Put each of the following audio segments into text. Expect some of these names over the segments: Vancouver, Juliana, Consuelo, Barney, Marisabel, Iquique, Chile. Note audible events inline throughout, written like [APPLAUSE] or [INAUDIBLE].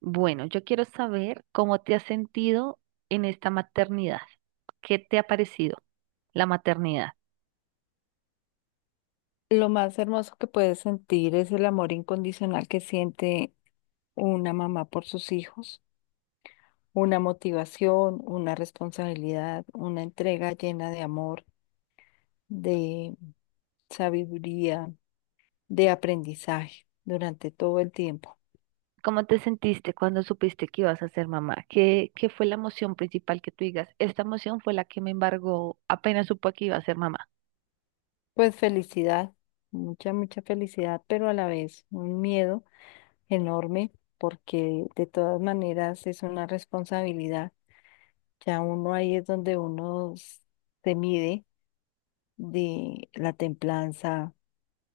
Bueno, yo quiero saber cómo te has sentido en esta maternidad. ¿Qué te ha parecido la maternidad? Lo más hermoso que puedes sentir es el amor incondicional que siente una mamá por sus hijos, una motivación, una responsabilidad, una entrega llena de amor, de sabiduría, de aprendizaje durante todo el tiempo. ¿Cómo te sentiste cuando supiste que ibas a ser mamá? ¿Qué fue la emoción principal que tú digas? Esta emoción fue la que me embargó apenas supo que iba a ser mamá. Pues felicidad, mucha, mucha felicidad, pero a la vez un miedo enorme porque de todas maneras es una responsabilidad. Ya uno ahí es donde se mide de la templanza,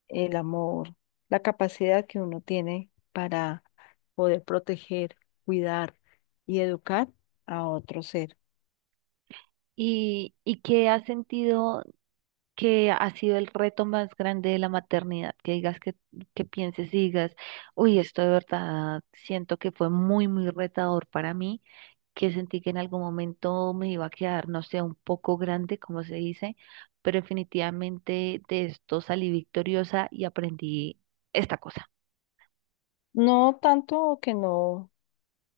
el amor, la capacidad que uno tiene para poder proteger, cuidar y educar a otro ser. ¿Y qué has sentido que ha sido el reto más grande de la maternidad? Que digas que pienses y digas, uy, esto de verdad siento que fue muy, muy retador para mí, que sentí que en algún momento me iba a quedar, no sé, un poco grande, como se dice, pero definitivamente de esto salí victoriosa y aprendí esta cosa. No tanto que no,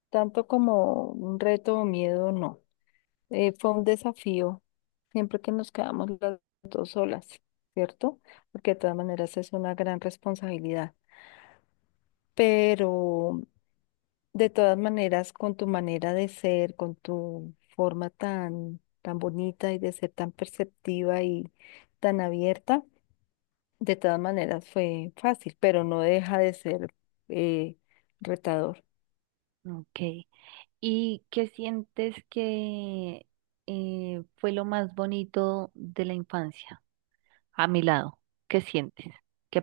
tanto como un reto o miedo, no. Fue un desafío siempre que nos quedamos las dos solas, ¿cierto? Porque de todas maneras es una gran responsabilidad. Pero de todas maneras, con tu manera de ser, con tu forma tan, tan bonita y de ser tan perceptiva y tan abierta, de todas maneras fue fácil, pero no deja de ser eh, retador. Ok. ¿Y qué sientes que fue lo más bonito de la infancia a mi lado? ¿Qué sientes? ¿Qué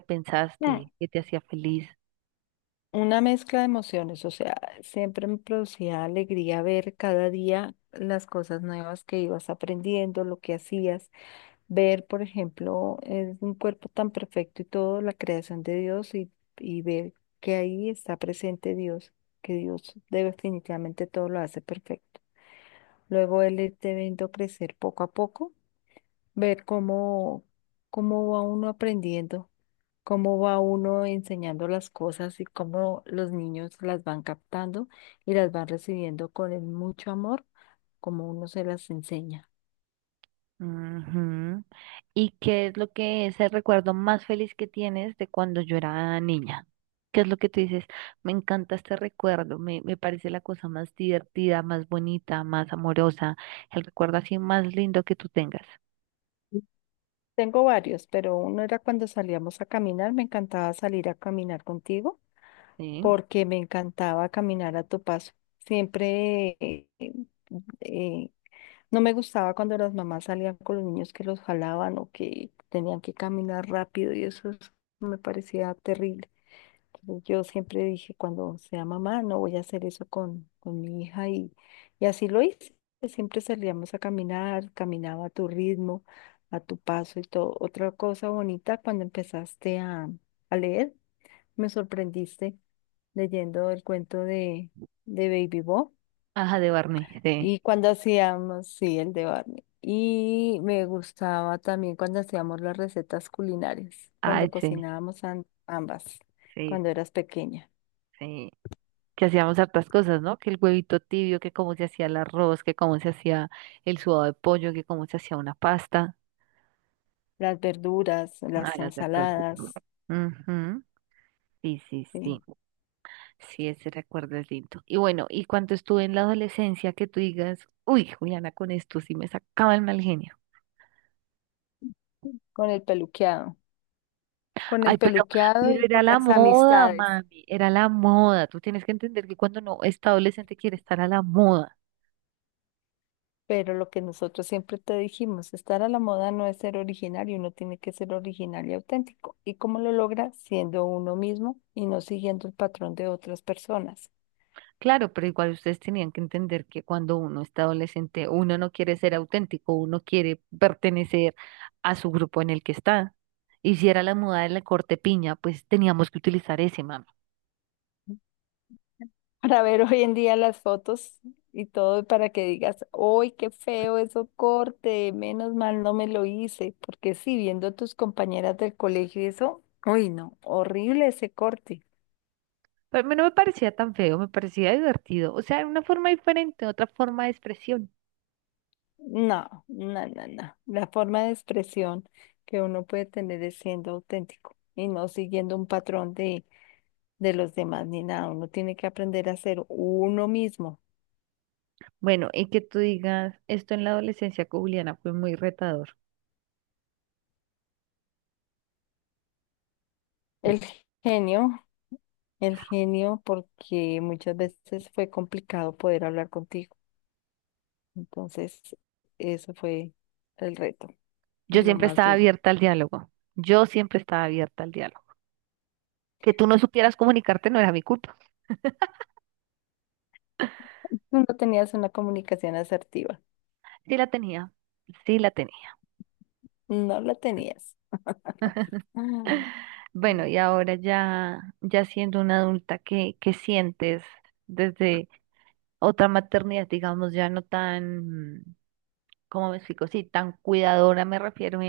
Mm, pensaste? ¿Qué te hacía feliz? Una mezcla de emociones, o sea, siempre me producía alegría ver cada día las cosas nuevas que ibas aprendiendo, lo que hacías. Ver, por ejemplo, es un cuerpo tan perfecto y todo, la creación de Dios, y ver que ahí está presente Dios, que Dios definitivamente todo lo hace perfecto. Luego él irte viendo crecer poco a poco, ver cómo, cómo va uno aprendiendo, cómo va uno enseñando las cosas y cómo los niños las van captando y las van recibiendo con el mucho amor, como uno se las enseña. Ujú. ¿Y qué es lo que es el recuerdo más feliz que tienes de cuando yo era niña? ¿Qué es lo que tú dices? Me encanta este recuerdo, me parece la cosa más divertida, más bonita, más amorosa, el recuerdo así más lindo que tú tengas. Tengo varios, pero uno era cuando salíamos a caminar, me encantaba salir a caminar contigo Sí. porque me encantaba caminar a tu paso. Siempre eh, no me gustaba cuando las mamás salían con los niños que los jalaban o que tenían que caminar rápido y me parecía terrible. Yo siempre dije, cuando sea mamá, no voy a hacer eso con mi hija, y así lo hice. Siempre salíamos a caminar, caminaba a tu ritmo, a tu paso y todo. Otra cosa bonita, cuando empezaste a leer, me sorprendiste leyendo el cuento de Baby Bo, Ajá, de Barney, sí. y cuando hacíamos, sí, el de Barney. Y me gustaba también cuando hacíamos las recetas culinarias, Ay, cuando sí, cocinábamos ambas, sí, cuando sí. eras pequeña. Sí. Que hacíamos hartas cosas, ¿no? Que el huevito tibio, que cómo se hacía el arroz, que cómo se hacía el sudado de pollo, que cómo se hacía una pasta. Las verduras, Ah, las las de todo. ensaladas, Ujú. Sí, sí, sí. sí, Sí, ese recuerdo es lindo. Y bueno, y cuando estuve en la adolescencia, que tú digas, uy, Juliana, con esto sí me sacaba el mal genio. con el peluqueado, con el Ay, peluqueado pero y era con la las moda, amistades. mami, era la moda. Tú tienes que entender que cuando uno está adolescente quiere estar a la moda. Pero lo que nosotros siempre te dijimos, estar a la moda no es ser originario, uno tiene que ser original y auténtico. ¿Y cómo lo logra? Siendo uno mismo y no siguiendo el patrón de otras personas. Claro, pero igual ustedes tenían que entender que cuando uno está adolescente, uno no quiere ser auténtico, uno quiere pertenecer a su grupo en el que está. Y si era la moda de la corte piña, pues teníamos que utilizar ese, mami. Para ver hoy en día las fotos y todo, para que digas, ¡ay, qué feo eso corte! Menos mal no me lo hice, porque sí, viendo a tus compañeras del colegio y eso, uy, no, horrible ese corte. Pero a mí no me parecía tan feo, me parecía divertido. O sea, era una forma diferente, otra forma de expresión. No, no, no, no. La forma de expresión que uno puede tener es siendo auténtico y no siguiendo un patrón de los demás ni nada. Uno tiene que aprender a ser uno mismo. Bueno, y que tú digas, esto en la adolescencia con Juliana fue muy retador. El genio, el genio, porque muchas veces fue complicado poder hablar contigo. Entonces, eso fue el reto y Yo lo siempre más estaba duro. abierta al diálogo. Yo siempre estaba abierta al diálogo. Que tú no supieras comunicarte no era mi culpa. Tú no tenías una comunicación asertiva, Sí la tenía, sí la tenía. no la tenías. Ah, [LAUGHS] Bueno, y ahora ya, ya siendo una adulta, ¿qué sientes desde otra maternidad, digamos, ya no tan, ¿cómo me explico? Sí, tan cuidadora, me refiero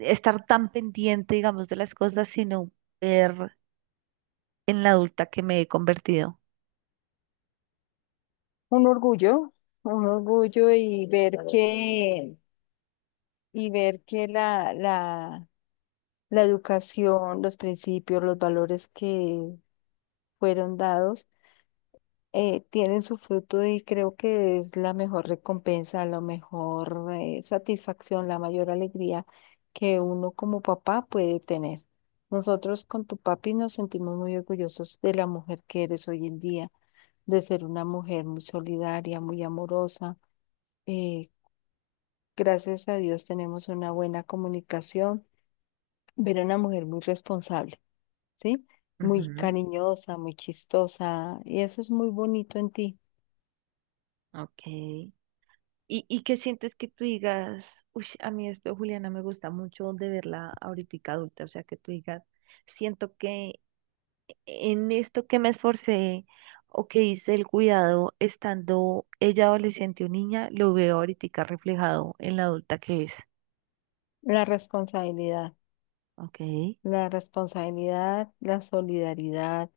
estar tan pendiente, digamos, de las cosas, sino ver en la adulta que me he convertido. un orgullo, un orgullo y ver que la educación, los principios, los valores que fueron dados tienen su fruto, y creo que es la mejor recompensa, la mejor satisfacción, la mayor alegría que uno como papá puede tener. Nosotros con tu papi nos sentimos muy orgullosos de la mujer que eres hoy en día, de ser una mujer muy solidaria, muy amorosa. Eh, Gracias a Dios tenemos una buena comunicación, pero una mujer muy responsable, ¿sí? Muy Ujú, cariñosa, muy chistosa, y eso es muy bonito en ti, ok. ¿Y qué sientes que tú digas, uy, a mí esto, Juliana, me gusta mucho de verla ahorita adulta? O sea, que tú digas, siento que en esto que me esforcé o que hice el cuidado estando ella adolescente o niña, lo veo ahorita reflejado en la adulta que es. la responsabilidad. Ok, La responsabilidad, la solidaridad,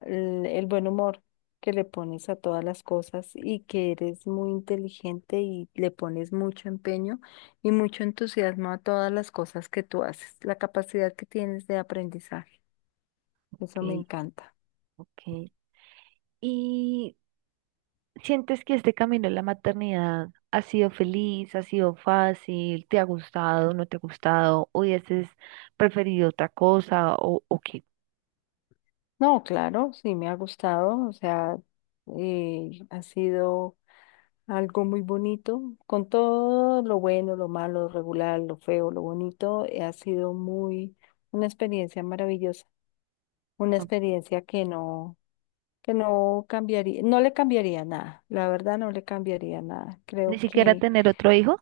el buen humor que le pones a todas las cosas, y que eres muy inteligente y le pones mucho empeño y mucho entusiasmo a todas las cosas que tú haces, la capacidad que tienes de aprendizaje. ok, Eso me encanta. ok. Y ¿sientes que este camino de la maternidad ha sido feliz, ha sido fácil, te ha gustado, no te ha gustado, o hubieses preferido otra cosa o qué? No, claro, sí me ha gustado, o sea, ha sido algo muy bonito, con todo lo bueno, lo malo, lo regular, lo feo, lo bonito, ha sido muy una experiencia maravillosa, una ¿O experiencia que no cambiaría, no le cambiaría nada, la verdad no le cambiaría nada. ¿ni Creo siquiera que tener otro hijo?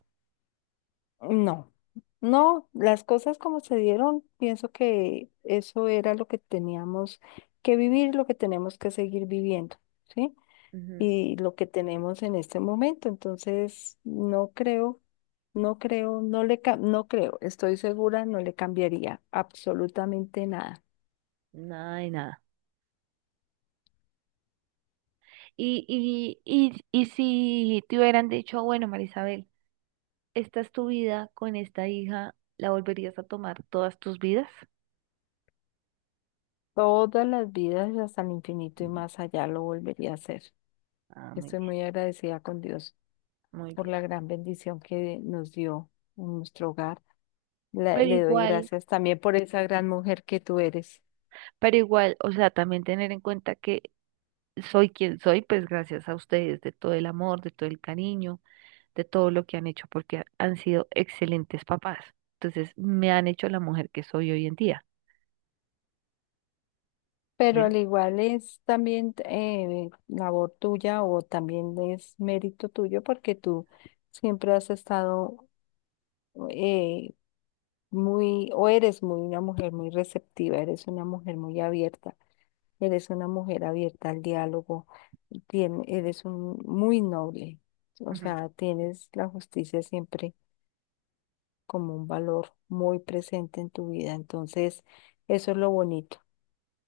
no, no, las cosas como se dieron, pienso que eso era lo que teníamos que vivir, lo que tenemos que seguir viviendo, ¿sí? Ujú. Y lo que tenemos en este momento. Entonces, no creo, no creo, no creo, estoy segura, no le cambiaría absolutamente nada. Nada de nada. Y si te hubieran dicho, bueno, Marisabel, esta es tu vida con esta hija, ¿la volverías a tomar todas tus vidas? Todas las vidas hasta el infinito y más allá lo volvería a hacer. Ah, muy. Estoy muy agradecida con Dios Muy por bien. la gran bendición que nos dio en nuestro hogar. Pero Le doy igual, gracias también por esa gran mujer que tú eres. pero igual, o sea, también tener en cuenta que soy quien soy, pues gracias a ustedes, de todo el amor, de todo el cariño, de todo lo que han hecho, porque han sido excelentes papás. Entonces, me han hecho la mujer que soy hoy en día. Pero ¿Ven? al igual es también labor tuya, o también es mérito tuyo porque tú siempre has estado eh, muy, o eres muy una mujer muy receptiva, eres una mujer muy abierta, eres una mujer abierta al diálogo, eres un muy noble, o Ujú. sea, tienes la justicia siempre como un valor muy presente en tu vida. Entonces, eso es lo bonito.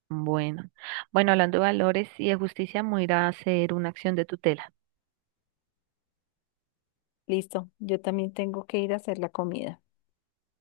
Bueno, bueno, hablando de valores y de justicia, me voy a ir a hacer una acción de tutela. Listo, yo también tengo que ir a hacer la comida.